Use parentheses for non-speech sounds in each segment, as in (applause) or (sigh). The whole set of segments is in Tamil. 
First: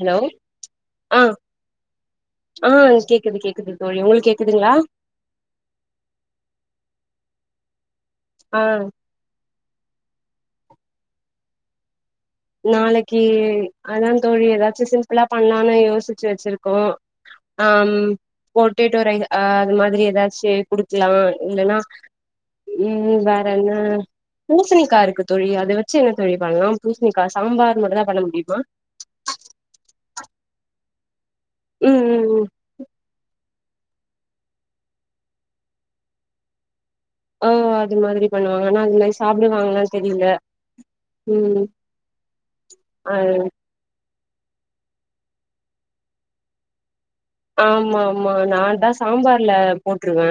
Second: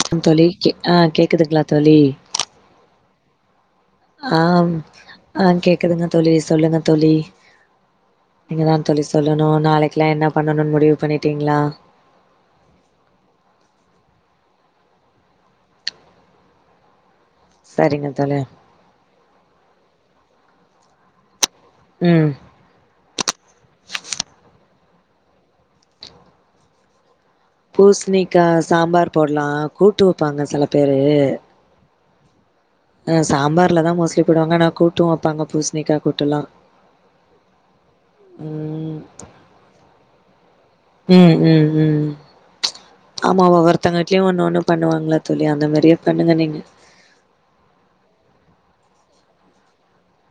ஹலோ அப் தோழி ஆ கேக்குதுங்ளா தோழி ஆ கேக்குது கேக்குது தோழி உங்களுக்கு ஆம் கேக்குதுங்ளா ஆ கேக்குதுங்க தோழி சொல்லுங்க தோழி ஆ நீங்க தா தோழி சொல்லணு நாளைக்குல்லா என்ன பண்ணணுனு முடிவு பண்ணிட்டீங்ளா நாளைக்கு அதா தோழி எதாச்சு சிம்பிளா பண்ணலானு யோசிச்சு வச்சிருக்கோ ஆம் சரிங்க தோழி போட்டட்டே ரைஸ் அ அது மாதிரி எதாச்சு குடுக்கலா இல்லன்னா ம் ம் வேற என்ன பூசணிக்கா இருக்கு தோழி அத வச்சு என்ன தோழி பண்ணலா பூச ணிக்கா சாம்பார் மட்டு தா பண்ண முடியுமா போடல்லா கூட்டு வைப்பாங்க செல பேரு ம் ம் ம் அ சாம்பார்ல தா மோஸ்ட்லி போடுவாங்க ஆனா கூட்டு வைப்பாங்க பூசணிக்கா கூட்டுலா ஓ அது மாதிரி பண்ணுவாங்க ஆனா ம் அதுமேரி சாப்பிடுவாங்கலானு தெரியில ம் ம் ம் ஆ ஆமாவ ஒர்த் தவங்க விட்லியு ஒன்னு ஒன்னு பண்ணுவாங்கள தோழி அந்த மாரியே பண்ணுங்க நீங்க ஆமா ஆமா நா தா சாம்பார்ல போட்ருவ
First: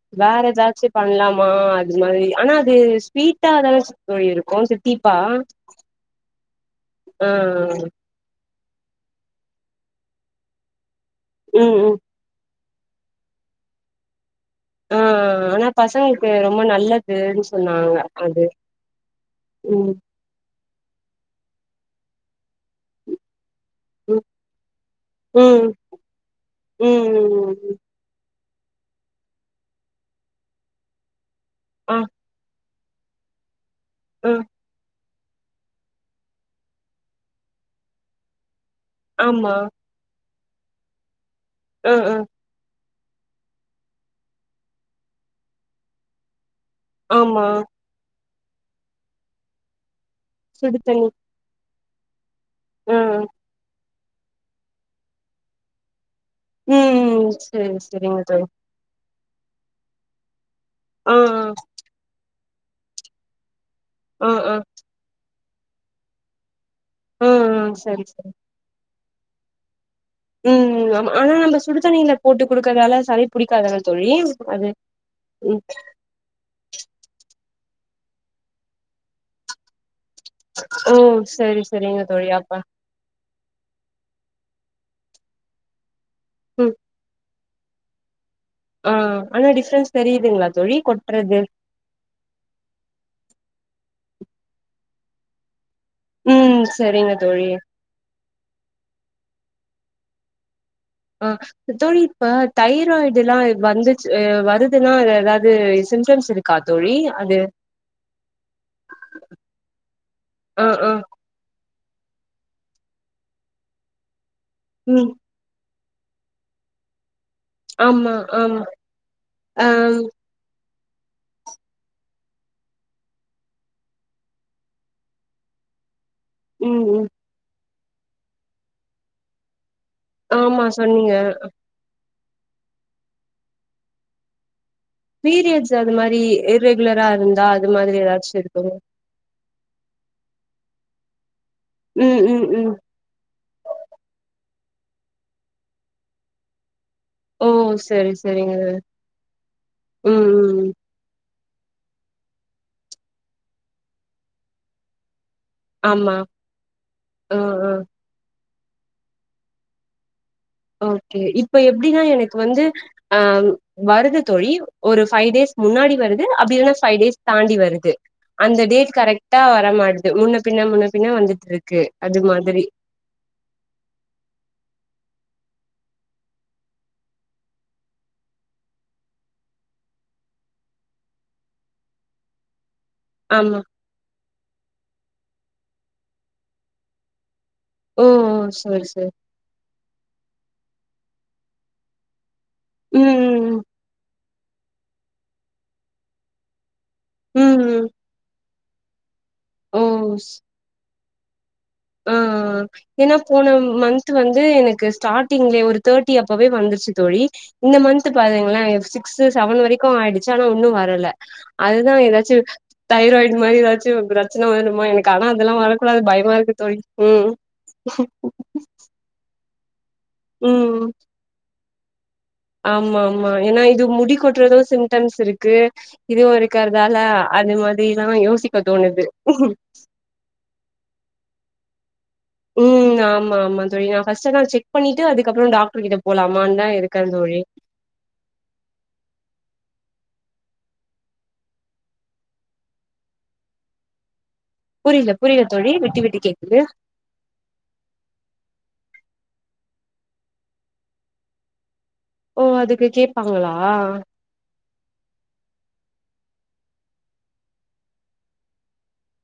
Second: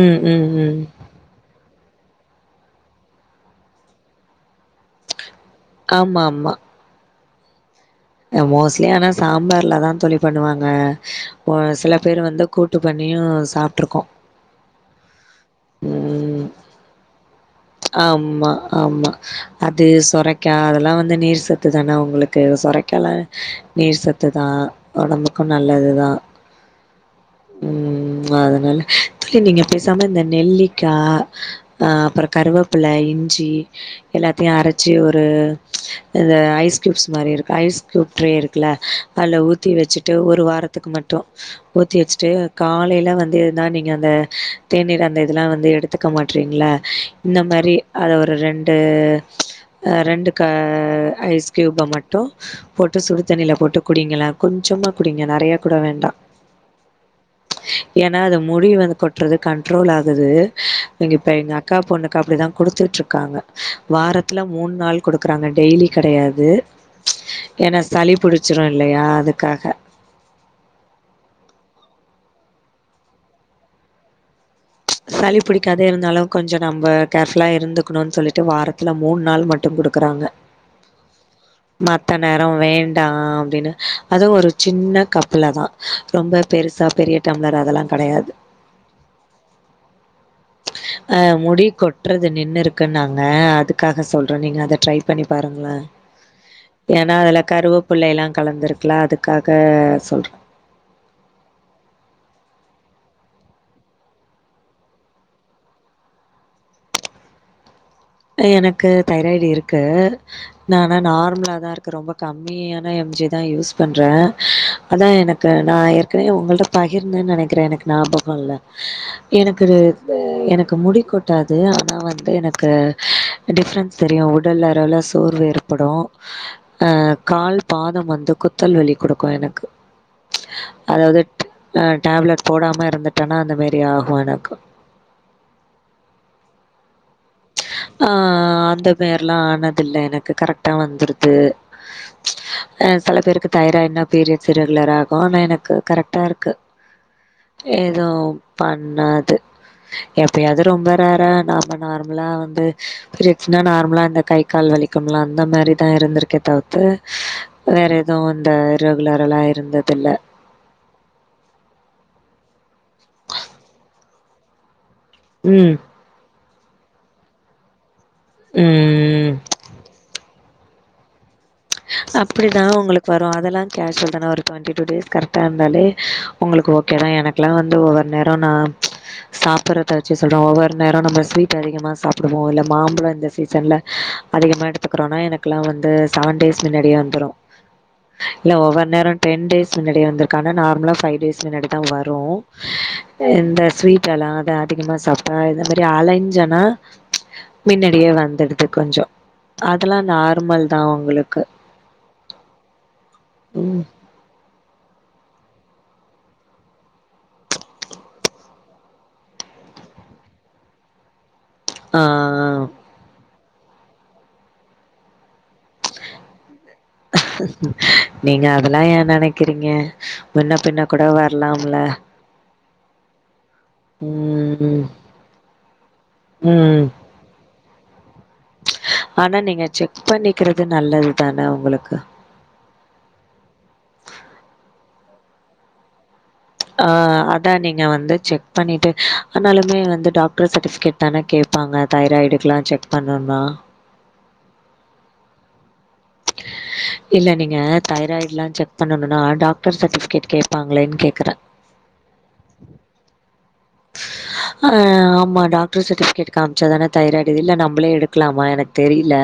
ம் வேற ம் ம் எதாச்சு பண்ணலாமா அது மாதிரி ஆனா அது ஸ்வீட்டா தான தோழி இருக்கு தீத்தீப்பா ஆம்மாம்மா அ மோஸ்ட்லி ஆனா சாம்பார்லதா தோழி பண்ணுவாங்க ம் சில ம் பேரு வந்து கூட்டு பண்ணியு சாப்ட்டு இருக்கோ ஆ ஆனா பசங்களுக்கு ரொம்ப நல்ல துனு சொன்னாங்க அது ஆம்மா ஆம்மா அது ம் சொரக் கா அதல்லா வந்து நீர் சத்து தான உங்களுக்கு சுரைக்காலா நீர் ம் சத்து தா ஒடம்புக்கு ம் நல்லதுதா ம் ம் அதனால தோழி நீங்க பேசாம இந்த நெல்லிக்கா அ ஆ அப்றோ கருவேப்பில இஞ்சி ஆ எல்லாத்தையு அரச் சி ஒரு இந்த ஐஸ் கியூப்ஸ் மாரி இருக்கு ஐஸ் கியூப் ட்ரே இருக்குல அதுல ஆமா ஊத்தி வெச்சுட்டு ஒரு வாரத்துக்கு மட்டு ஆ ஊத்தி ஆ வெச்சுட்டு காலையில வந்து இதுதா நீங்க அந்த தேநீர் அந்த இதெல்லா வந்து எடுத்துக்க மாட்டறீங்ள இந்த ஆமா மாரி அத ஒரு ரெண்டு ரெண்டு கரு சுடு தண்ணி ஐஸ் க்யூப் மட்டு ஆ போட்டு சுடு தண்ணியில போட்டு குடிங்கள கொஞ்சமா குடிங்க நிறைய கூட வேண்டா ம் செரி செரிங்க ஏனா அது தோழி முடி வந்து கொட் றது கண்ட்ரோல் ஆகுது எங்க ஆ இப்ப எங்க அக்கா பொண்ணுக்கு அப்டி தா குடுத்துட்டுருக்காங்க ஆ ஆ வாரத்துல ஆ மூணு நாள் குடுக்குறாங்க டெய்லி கெடையாது ஆ ஏனா சரி சளி சரி பிடிச்சிடு இல்லையா அதுக்காக ம் ஆமா ஆனா நம்ம சுடுதண்ணியில போட்டு குடுக்கறதால சளி புடிக்காது தான தோழி அது சளி ம் பிடிக்காது இருந்தாலு கொஞ்சோ நம்ம கேர்ஃபுல்லா இருந்துக்குணுனு சொல்லிட்டு வாரத்துல மூணு நாள் மட் டு குடுக்கறாங்க ஓ சரி சரிங்க மத்த தோழி நேரோ அப்ப வேண்டா அப்டின்னு அதுவு ஒரு சின்ன கப்புல ரொம்ப ம் பெருசா பெரிய டம்ளர் அதெல்லா கெடையாது ஆ அனா டிஃப்ரன்ஸ் தெரியுதுங்களா தோழி ஆ கொட்றது முடி கொட் றது நின்னு இருக்குன்னு நாங்க அதுக்காக சொல்ற நீங்க அத ட்ரை பண்ணி பாருங்கள ம் சரிங்க ஏன்னா அதுல தோழி கருவப்பிள்ளைலா கலந்துருக்குல்லா அதுக்காக சொல்ற ஆ தோழி இப்ப தைராய்டுலா வந்துச் அ வருதுன்னா எதாது சிம்டம்ஸ் இருக் கா தோழி அது அ எனக்கு தைராய்டு இருக்கு ஆ ந ஆ ந நார்மலா தா இருக்கு ரொம்ப கம்மியான எம் ஜிதா யூஸ் பண்ற அதா ம் எனக் கு நா ஏற்கனவே உங்கள்ட பகிர்ந்தன் நெனைக்கற எனக்கு ஆமா ஞாபக இல்ல ஆமா எனக்கு ஆ இது எனக்கு முடி கொட்டாது ஆனா வந்து எனக்கு டிஃப்ரென்ஸ் தெரியு உடல் அரவுல சோர்வு ஏற்படு ம் அ ம் கால் பாதம் வந்து குத்தல் வலி குடுக்கு எனக்கு ஆமா சொன்னீங்க அதாவது அ டேப்லெட் போடாம இருந்துட்டன்னா அந்த மேரி ஆகு எனக்கு பீரியட்ஸ் அது மாரி இர்ரெகுலரா இருந்தா அது மாதிரி எதாச்சு இருக்குங்க வேறலா ஆனதுல்ல எனக்கு கரக்ட்டா வந்துருது ம் ம் ம் அ சில பேருக்கு தைராய்டுனா பீரியட்ஸ்ஸு ரெகுலராகு அனா எனக்கு கரெக்ட்டா இருக்கு ஓ எதூ சரி சரிங்க பண்ணாது ம் ம் எப்பயாவது ம். ரொம்ப வேற நாம நார்மலா வந்து பீரியட்ஸ்ன்னா நார்மலா இந்த கை கால் வலிக்கும்ல அந்த மாரி தா ஆமா இருந்திருக்கே தவுத்து ஆ ஆ வேற எதுவு இந்த இர்ரெகுலராலா இருந்ததுல்ல ஓகே இப்ப எப்டின்னா எனக்கு வந்து அ வருதுத் தோழி ஒரு ஃபைவ் டேஸ் ம், முன்னாடி வருது அப்படி இல்லனா பைவ் டேஸ் தாண்டி வருது அந்த டேட் கரெக் ம். ட்டா வர மாட்டுது முன்னு பின்ன முன்னு பின்ன வந்துட்ருக் அப்படிதா உங்களுக் வரு அதல்லா கேஷுவல் தான ஒரு டொண்ட்டி டூ டேஸ் கரெக்ட்டா இருந்தாலே உங்களுக்கு ஓகே தா என குலா வந்து ஒவ்வொரு நேரோ நா சாப்படுறத வச்சு சொல்றோ ஒவ்வொரு நேரோ நம்ம ஸ்வீட் அதிகமா சாப்புடுவோ இல்ல மாம்பழோ இந்த ஆமா சீசன்ல அதிகமா எடுத்துக்கறோன்னா எனக்குலா வந்து சவன் டேஸ் மின்னாடியே வந்துரு ஓ இல்ல சரி ஒவ்வொரு சரி நேரோ டென் டேஸ் முன்னாடியே வந்திருக்கு அனா நார்மலா பைவ் டேஸ் முன்னாடிதா வரு ம் ம் இந்த ஸ்வீட்டல்லா த அதிகமா சாப்ட்டா இந்த மாரி அலஞ்சனா ம் ம் மின்னடியே வந்துடுது கொஞ்சோ ஓ அதல்லா ஸ் நார்மல் தா உங்களுக்கு ஆ ஏன்னா போன ம் மன் த் வந்து எனக்கு ஸ்டாட்டிங்லே ஒரு தேர்டி அப்பவே வந்துருச்சு தோழி இந்த மன்த் பாருங்களே சிக்ஸு சவன் வரைக்கு ஆயிடுச்சு அனா உன்னு வரல அதுதா ஆ எதாச்சு ஆ தைராய்டு மாரி எதாச்சு பிரச்சன வருமா எனக்கு அனா அதல்லா வர கூடாது பயமா இருக்கு தோழி ம் நீங்க அதல்லா ஏ நெனைக்கறீங்க முன்ன பின்ன கூட வ ர்லாமல்ல ஆமாம்மா ஏன்னா இது முடி கொட்றது ம் சிம்டம்ஸ் இருக்கு இதுவு ஒருக்கறதால அது மாதிரிலா யோசி அனா நீங்க செக் பண்ணிக்கறது நல்லது தான உங்களுக்கு ம் ஆமா ஆமா தோழி நா ஃபர்ஸ்ட் அனா செக் பண்ணீட்டு அதுக்கு அப்பறோ டாக்டர்கிட்ட போலாமான் தா ஆ அதா நீங்க வந்து செக் பண்ணிட்டு ஆனாலுமே வந்து டாக்டர் சர்டிபிகேட் தானே கேப்பாங்க தைராய்டுக்கெலா செக் பண்ணுனா புரியல புரியல தோழி விட்டு விட்டு கேக்குது இல்ல நீங்க தைராய்ட்ல்லா செக் பண்ணணுன்னா டாக்டர் சர்டிஃபிகேட் கேட்பாங்களேன் கேக்குறே (unintelligible) ஓ அதுக்கு கேப்பாங்களா ஆ ஆமா டாக்டர் சர்ட்டிபிகேட் காமிச்சாதான தைராய்டு இது இல்ல நம்மளே எடுக்கலாமா எனக்கு தெரியல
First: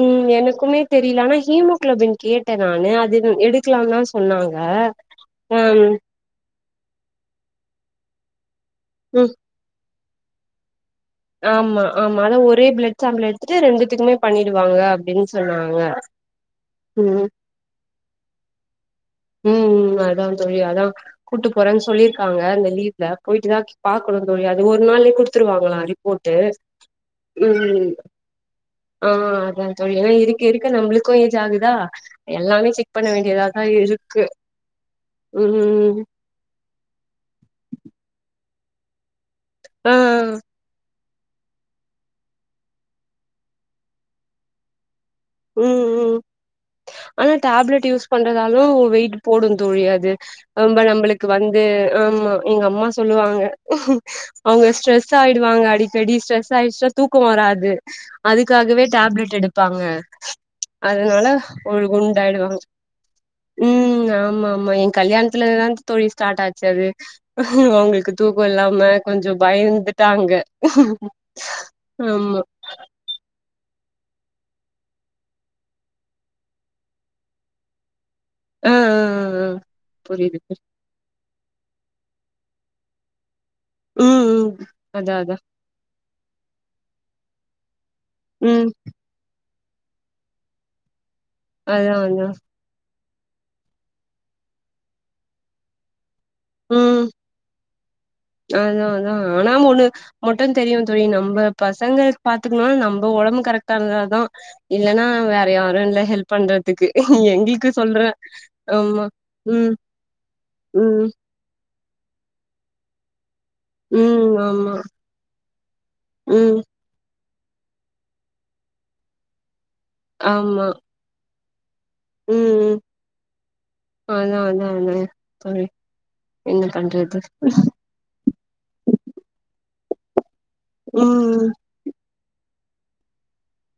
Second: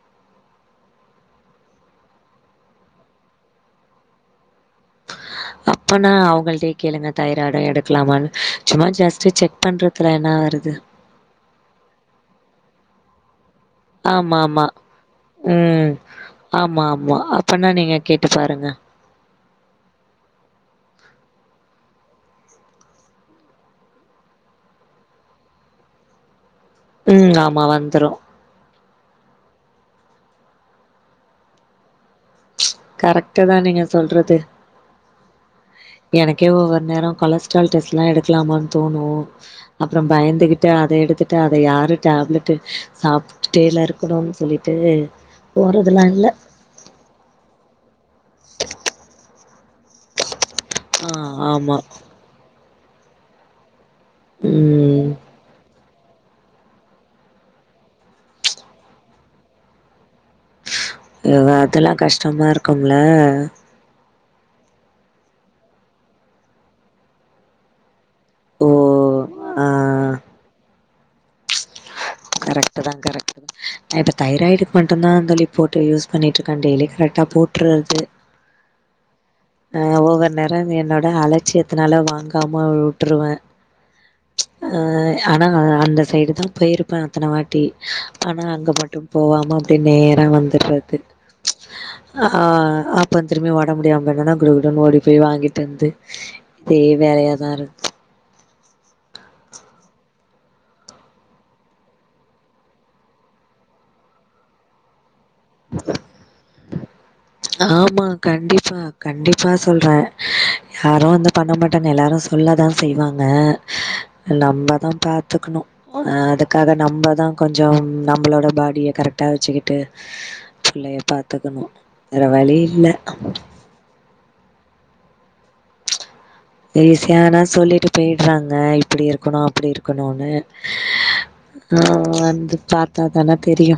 ம் எனக்குமே தெரியல ஆனா ஹீமோகுளோபின் கேட்டே நானு அது எடுக்கலான்னுதா சொன்னாங்க ம் ம் அப்பனா அவுங்கள்டயே கேளுங்க தைராய்டு எடுக்கலாமான்னு சும்மா ஜெஸ்ட் செக் பண்ளதுல என்ன வருது ஆமா ஆமா அதா ஒரே பிளட் சாம்பிள் எடுத்துட்டு ரெண்டு த்துக்குமே ஆமா ஆமா பண்ணிடுவாங்க அப்படின்னு சொன்னாங்க ம் அப்பண்ணா நீங்க கேட்டு பாருங்க ம் ம் அதா தோழி அதா கூட்டு போறேனு சொல்லிருக்காங்க இந்த லீவ்ல போயிட்டு தா பாக்கணு தோழி அது ஒரு நாள்லயே குடுத்துருவாங்களா ரிப் போட்டு ஆமா ம் வந்துரு ஆ அதா தோழி ஏனா இருக்க இருக்க நம்முளுக்கு ஏஜாகுதா எல்லாமே செக் பண்ண வேண்டியதாதா இருக் ன்றது எனக் கே ஒவ்வொரு நேரோ கொலட்ஸ்ரால் டெஸ்லா எடுக்கலாமான் தோணு ஆ அப்றோ பயந்துகிட் ட்டா அத எடுத்துட்டா அத யாரு டேப்லெட்டு சாப்ட்டுட்டேல இருக்கணுன் சொல்லிட்டு ம் போறதுலா ம் இல்ல ஆனா டேப்லெட் யூஸ் பண்றதாலியு வெயிட் போடு தோழி அது ரொம்ப ஆ நம்ளுக்கு வந்து ஆமா ஆமா எங்க அம்மா சொல்லுவாங்க உங்க ஸ்ட்ரெ ம் ஸ் ஆயிடுவாங்க அடிக்கடி ஸ்ட்ரெஸ் ஆயிச்சுனா தூக்கோ வராது அதுக்காகவே டேப்லெட் எடுப்பாங்க அதனால கொழு அதெல்லா கொழுன் கஷ்டமா குண்டாயிடுவாங்க இருக்கும்ல ம் ஆமாமா எ கல்யாணத்துலதாங் தோழி ஸ்டார்ட்டாச்சு அது அவுங்ளுக்கு தூக்கோ ஓ இல்லாம கொஞ்சோ ஆ பயந்துட்டாங்க ஆம் கரெக்ட்டு தா கரெக்ட்டு தா நா இப்ப தைராய்டுக்கு மட்டுந்தா அந்த ரிப்போர்ட்ட யூஸ் பண்ணிட்ருக்கே டெய்லி கரெக்டா போட்றுது ஆ ஆ ஆ ஒவ்வொரு புரியுது நேரோ புரி இது என்னோட அலட்சியத் துனால வாங்காம உட்ருவே ம் ம் ஆ அதா அதா ஆனா ஆ அந்த சைடு தா போயிருப்பே அத்தன வாட்டி ஆனா ம் அங்க மட்டும் போவாம அப்டே நேரா வந்துர்றது அதா ஆ அதா அப் பே திரும்பியு ஒடம் முடியாமருந்தனா குடுகுடுன்னு ஓடி போய் வாங்கிட்டு வந்து இதே வேலையாதாருக் அதாதா ஆனா ஒண்ணு மட்டு தெரியு தோழி நம்ப பசங்க பாத்துக்கணுனா நம்ப ஒடம்பு கரெக்டாருந்தா தா இல்னா வேற யாரு இல்ல ஹெல்ப் பண்றதுக்கு எங் ஆமா கண்டிப்பா கண்டிப்பா ம் சொல்றே யாரோ ம் அந்த பண்ண மாட்டாங்க எல்லாரு சொல்ல தா செய்வாங்க ம் ஆமா நம்மதா பாத்துக்கணு ஆ ம் அதுக்காக நம்மதா கொஞ்சோ ம் நம்ளோட பாடிய கரட்டா வெச்சுக்கிட்டு ஆமா எ பாத்துக்கணு வேற ம் வழியில்ல அதா அதா அதா அ ஈஸியானா சொல்லிட்டு பேய்ட்றாங்க இப்டி இருக்குணு அப்டி இருக்குணுனு உம் ம் ஆ வந்து பாத்தாதான தெரியு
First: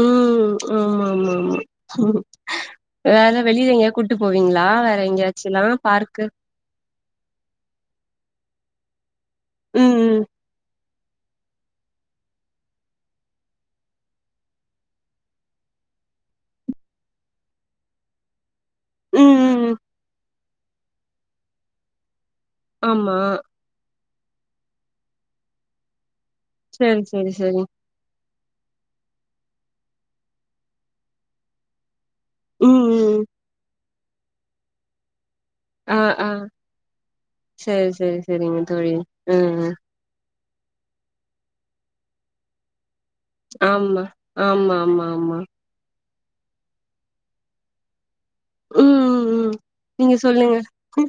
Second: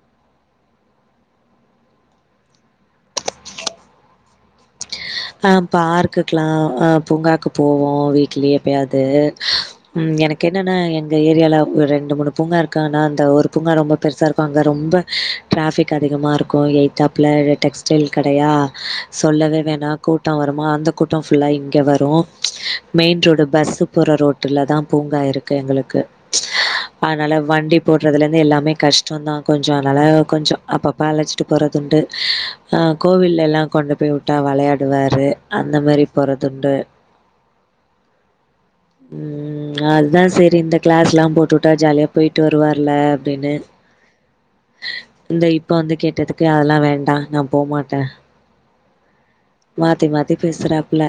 உம் ஆமா ஆமா ஆமா வேற வெளில எங்கியாது கூட்டு போவீங்ளா வே ஆ பார்க்குக்லா ஆ பூங்காக்கு போவோ வீட்லியே எப்போயாது ம் எனக்கு என்னனா என் இந்த ஏரியால ஒரு ரெண்டு மூணு பூங்கா இருக்கானா அந்த ஒரு பூங்கா ரொம்போ பெருசா இருக்கோ அங்க ரொம்ப ட்ராஃபிக் அதிகமா இருக்கோ எய்த்தாப்ல டெக்ஸ்டைல் கடையா ம் சொல்லவே ம் ம் வேணா கூட்டோ வருமா அந்த கூட்டோ ஃபுல்லா இங்க வரு ஆமா மெய்ன் ரோடு பஸ் போற ரோட்டுலதா பூங்கா இருக்கு எங்களுக்கு செரி செரி அனால செரி வண்டிப் போட்றதுலேந்து எல்லாமே கஷ்டோந்தா கொஞ்சோ அத்னால கொஞ்சோ அப்பப்ப அழச்சி ட்டு போறதுண்டு ஆ ம் ம் கோவில்லேலா கொண்டு போய் உட்டா வளையாடுவாரு அந்த மாரி போறதுண்டு செரி செரி செரிங்க தோழி ம் ம் அத்தா செரி இந்தக் கிளாஸ்லா போட்டுவுட்டா ஜாலியா போயிட்டு வருவார்லே அப்டினு ஆமா ஆமா ஆமா ஆமா இந்த இப் இப்போ வந்து கேட்டதுக்கு அதெல்லா வேண்டா நா போமாட்டே ம் ம் ம் நீங்க மாத்தி சொல்லுங்க பேசுறாப்புல.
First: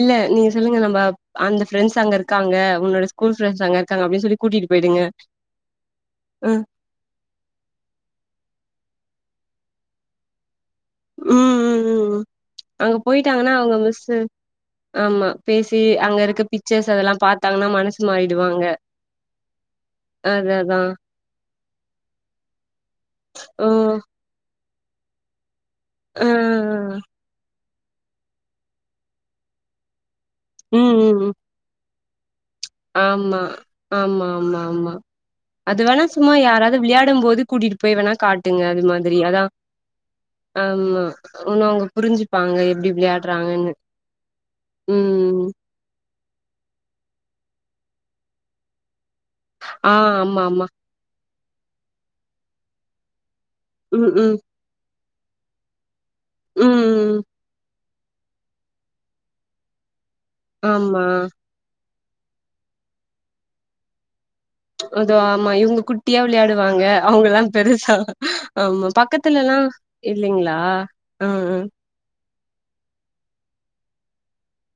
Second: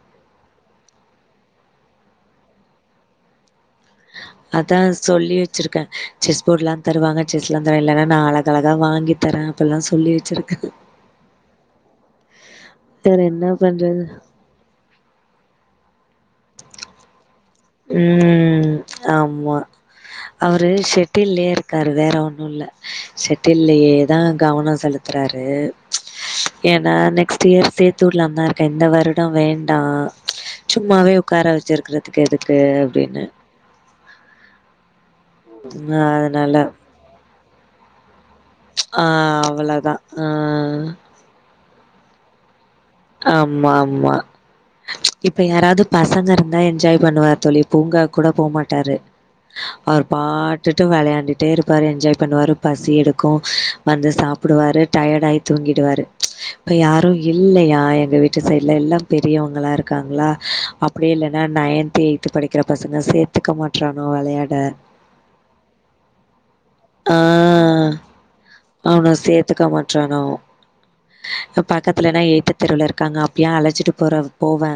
இல்ல நீங்க சொல்லுங்க நம்ம அந்த ப்ரெண்ட்ஸ் அங்க இருக்காங்க உன்னோட ஸ்கூல் ஃப்ரெண்ட்ஸ் அங்க இருக்காங்க அப்டின்னு சொல்லி கூட்டிட்டு அதா போயிடுங்க சொல்லி வச்சிருக்கே செஸ் ம் போடுலா தருவாங்க செஸ்லா தர இல்லன்னா நா அழக அழகா வாங்கி தரே அப்புல்லா சொல்லி வச்சிருக்கே ம் ம் ம் அங்க வேற என்ன போயிட்டாங்கன்னா அவுங்க பண்றது? மிஸ்ஸு ஆமா பேசி அங்க இருக்க பிக்சர்ஸ் அதெல்லா பாத் ம் ம் ஆமா அது அவரு அதா செட்டில்லே இருக்காரு வேற ஒண்ணு இல்ல ஓ செட்டில்லேதா கவனோ செலுத் துறாரு ஆ ஏன்னா நெக்ஸ்ட் இயர் சேத் சேத்தூர்லாதா இருக்கே இந்த வருடோ வேண்டா ம் சும்மாவே ம் ம் உக்கார வச்சிருக்குறதுக்கு எதுக் ஆமா ஆமா ஆமா ஆமா ஓ அது வேணா சும்மா யாராது விளயாடும் போது கூட்டிட்டு போய் வேணா காட்டுங்க அது ஆ மாதிரி அதாவ் அவ்ளதா ஆ அவ்ங்க அவ்ங்க புரிஞ்சுப்பாங்க எப்டிப் ஆமா ஆமா இப்ப ம் யாராது பசங்க இருந்தா என்ஜாய் பண்ணுவாரு தோழி பூங்கா கூட போவ்மாட்டாரு ஆ அவர் ஆமா ஆமா பாட்டு ட்டு விளயாண்டுட்டே இருப்பாரு என்ஜாய் பண்ணுவாரு பசி எடுக்கு வந்து ம் ம் சாப்டுவாரு டயடாயி தூங்கிடுவாரு இப்ப யாரு ம் இல்லயா ஆ எங்க வீட்டு சைடுல எல்லா பெரியவங்களா இருக்காங்களா ஆமா அப்டி இல்லன்னா நையன்த் எய்த் படிக்கிற பசங்க சேத்துக்க மாட்ராங்க வெளயாட் அதோ ஆமா இவ்ங்க குட்டியா விளயாடுவாங்க அவ்ங்கெல்லா பெருசா ஆமா அவ்ன பக்கத்துலல்லா சேத்துக்க மாட்றானோ இல்லைங்களா ஆ ஆ அப் பக் கத்துலனா ஏத்த தெருவுல இருக்காங்க அப்டியே அழச்சிட்டு போற போவே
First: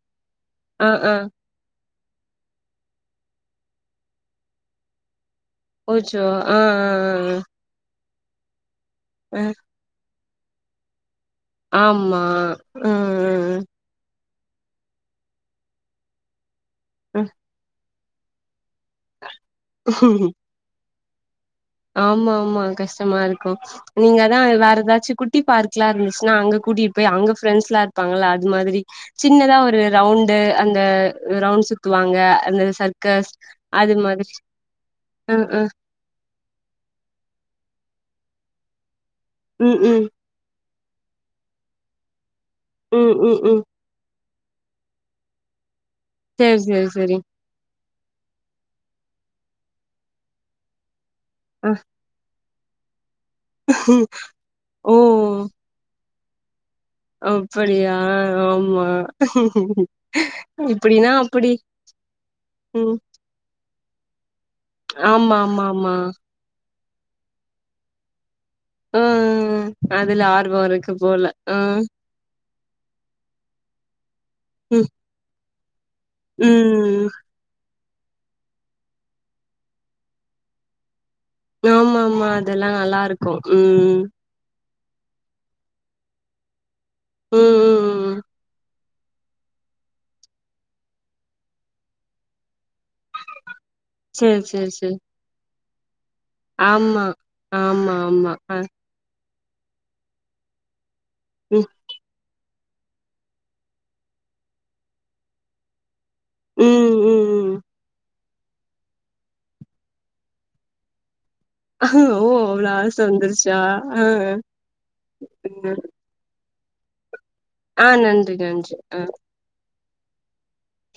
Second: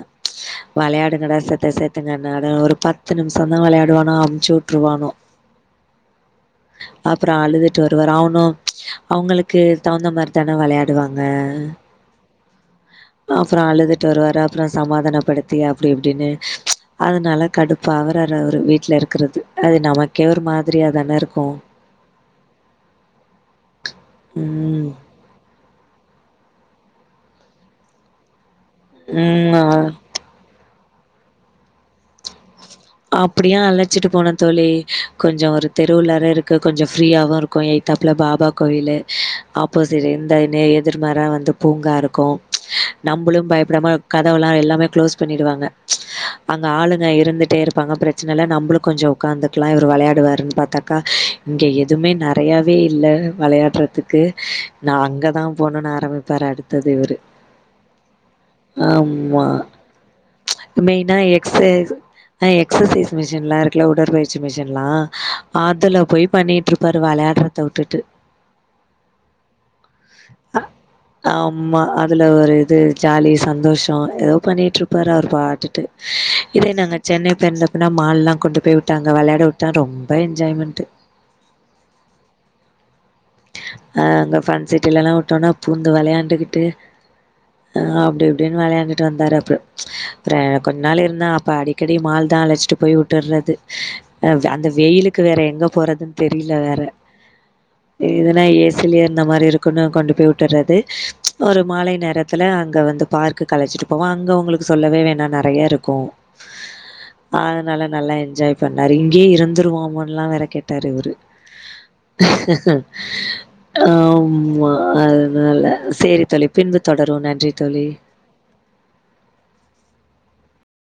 ஆ ஆ வெளயாடுங்கடா செத்த செத் தின்ன நானு ஒரு பத்து நிமிஷந்தா வெளயாடுவானு அம்ச்சு வுட்ருவானு ஓச்சோ ஆ ஆ ஆ ஆ ட்ரு வருவாரு அவனு அவுங்களுக்கு தகுந்த மாரிதான விளயாடுவாங்க ஆமா ம் ம் ம் அழுதுட்டு வருவாரு அப்புறோ சமாதானப்படுத்தி அப்டி இப்டினு ஆ அதனால கடுப் பாவுராரு அவுரு வீட்ல இருக்குறத அது ஆ நமக்கே ஒரு மாதிரியாதான இருக்கு ஆமா ஆமா கஷ்டமா இருக்கு நீங்க அதா வேற ம் எதாச்சு குட் டி பார்க்லா இருந்துச்சுன்னா அங்க கூட்டிட் போய் அங்க ஃப்ரெண்ஸ்லா இருப்பாங்கல அது மாரி ம் சின்னதா ஒரு அ ரவுண்டு அந்த ரவுண்ட் சுத்துவாங்க அந்த சர்க்கஸ் அப்படியு அது அழச்சிட்டு போன மாதிரி தோழி அ கொஞ்சோ அ ஒரு தெ ரு நேரா இருக்கு கொஞ்சோ ப்ரீயாவு இருக்கு எய்தாப்புல பாபா கோவிலு ம் அப்போ ம் செரின் தானு எதிர்மாரா வந்து பூங்கா இருக்கு ம் நம்பளு ம் ம் பயப்படாம கதவலா எல்லாமே க்ளோஸ் பண்ணிடுவாங்க சேரி அங்க சேரி ஆளுங்க சேரி இருந்துட்டே இரு பாங்க ப்ரெச்சன இல்ல நம்பளு கொஞ்சோ உக்காந்துக்கலா இவரு வெளயாடுவாருன் பாத்தாக்கா இங்க அ எதுமே ந றயவே இல்ல வெளயாட்றதுக்கு நா ஓ அங்கதா போனுன் ஆரமிப்பாரு அடு அப்டியா ஆமா ஆமா. இப்படின்னா அப்படி த எக்ஸசைஸ் மிஷின்லா இருக்குல உடற்பயிற்சி மிஷின்லா ஆமா ஆமா ஆமா அதுல போய் பண்ணிட்ருப்பாரு வெளயாட்றத வுட்டுட்டு உ உ உ அதுல அ ஆர்வோ இருக்கு போல ஆ ஆமா அதுல ஒரு இது ஜாலி சந்தோஷோ எதோ ம் பண்ணிட்ருப்பாரு அவுரு பாட்டுட்டு இதே நாங்க ம் சென்னை போயிருந்தப்பன்ன மால்லா கொண்டு போய் விட்டாங்க வெளயாட வுட்டா ரொம்ப என்ஜாய்மெண்ட் ஆமா ஆமா அதெல்லா நல்லா இருக்கு ம் அந்த ஃபன் சிட்டிலல்லா உ ட்டோனா பூந்து வெளயாண்டுக்கிட்டு ம் அ ம் ம் அப்டி இப்டின் வெளயாண்டுட்டு வந்தாரு அப்றோ அப்ற கொஞ் நாளு இருந்தா அப்ப அடிக்கடி மால்தா அழச்சிட்டு போய் உட்டுற்றது அ சேரி அந்த சேரி சேரி வெயிலுக்கு வேற எங்க போறதுன் தெரில வேற ஆமா ஆமா ஆமா இதுனா அ ஏசிலியே இருந்த மாரி இரு க்குன்னு கொண்டு போய் உட்டுறது ஒரு ம் மாலை நேரத்துல அங்க வந்து பார்க்குக்கு அழச்சிட்டு போவா அங்க அவுங்களுக்கு சொல்லவே வேணா நெறையருக்கு ம் ம் ம் அதனால நல்லா என்ஜாய் பண்ணாரு இங்கியே இருந்துருவோம்ன்லா வேற கேட்டாரு இவரு ஓ அவ்ளோ ஆச வந்துருச்சா ஆ ஆமா அதனால ம் சேரி தோழி பின்பு தொடருவோ நன்றி தோழி ஆ நன்றி நன்றி ஆ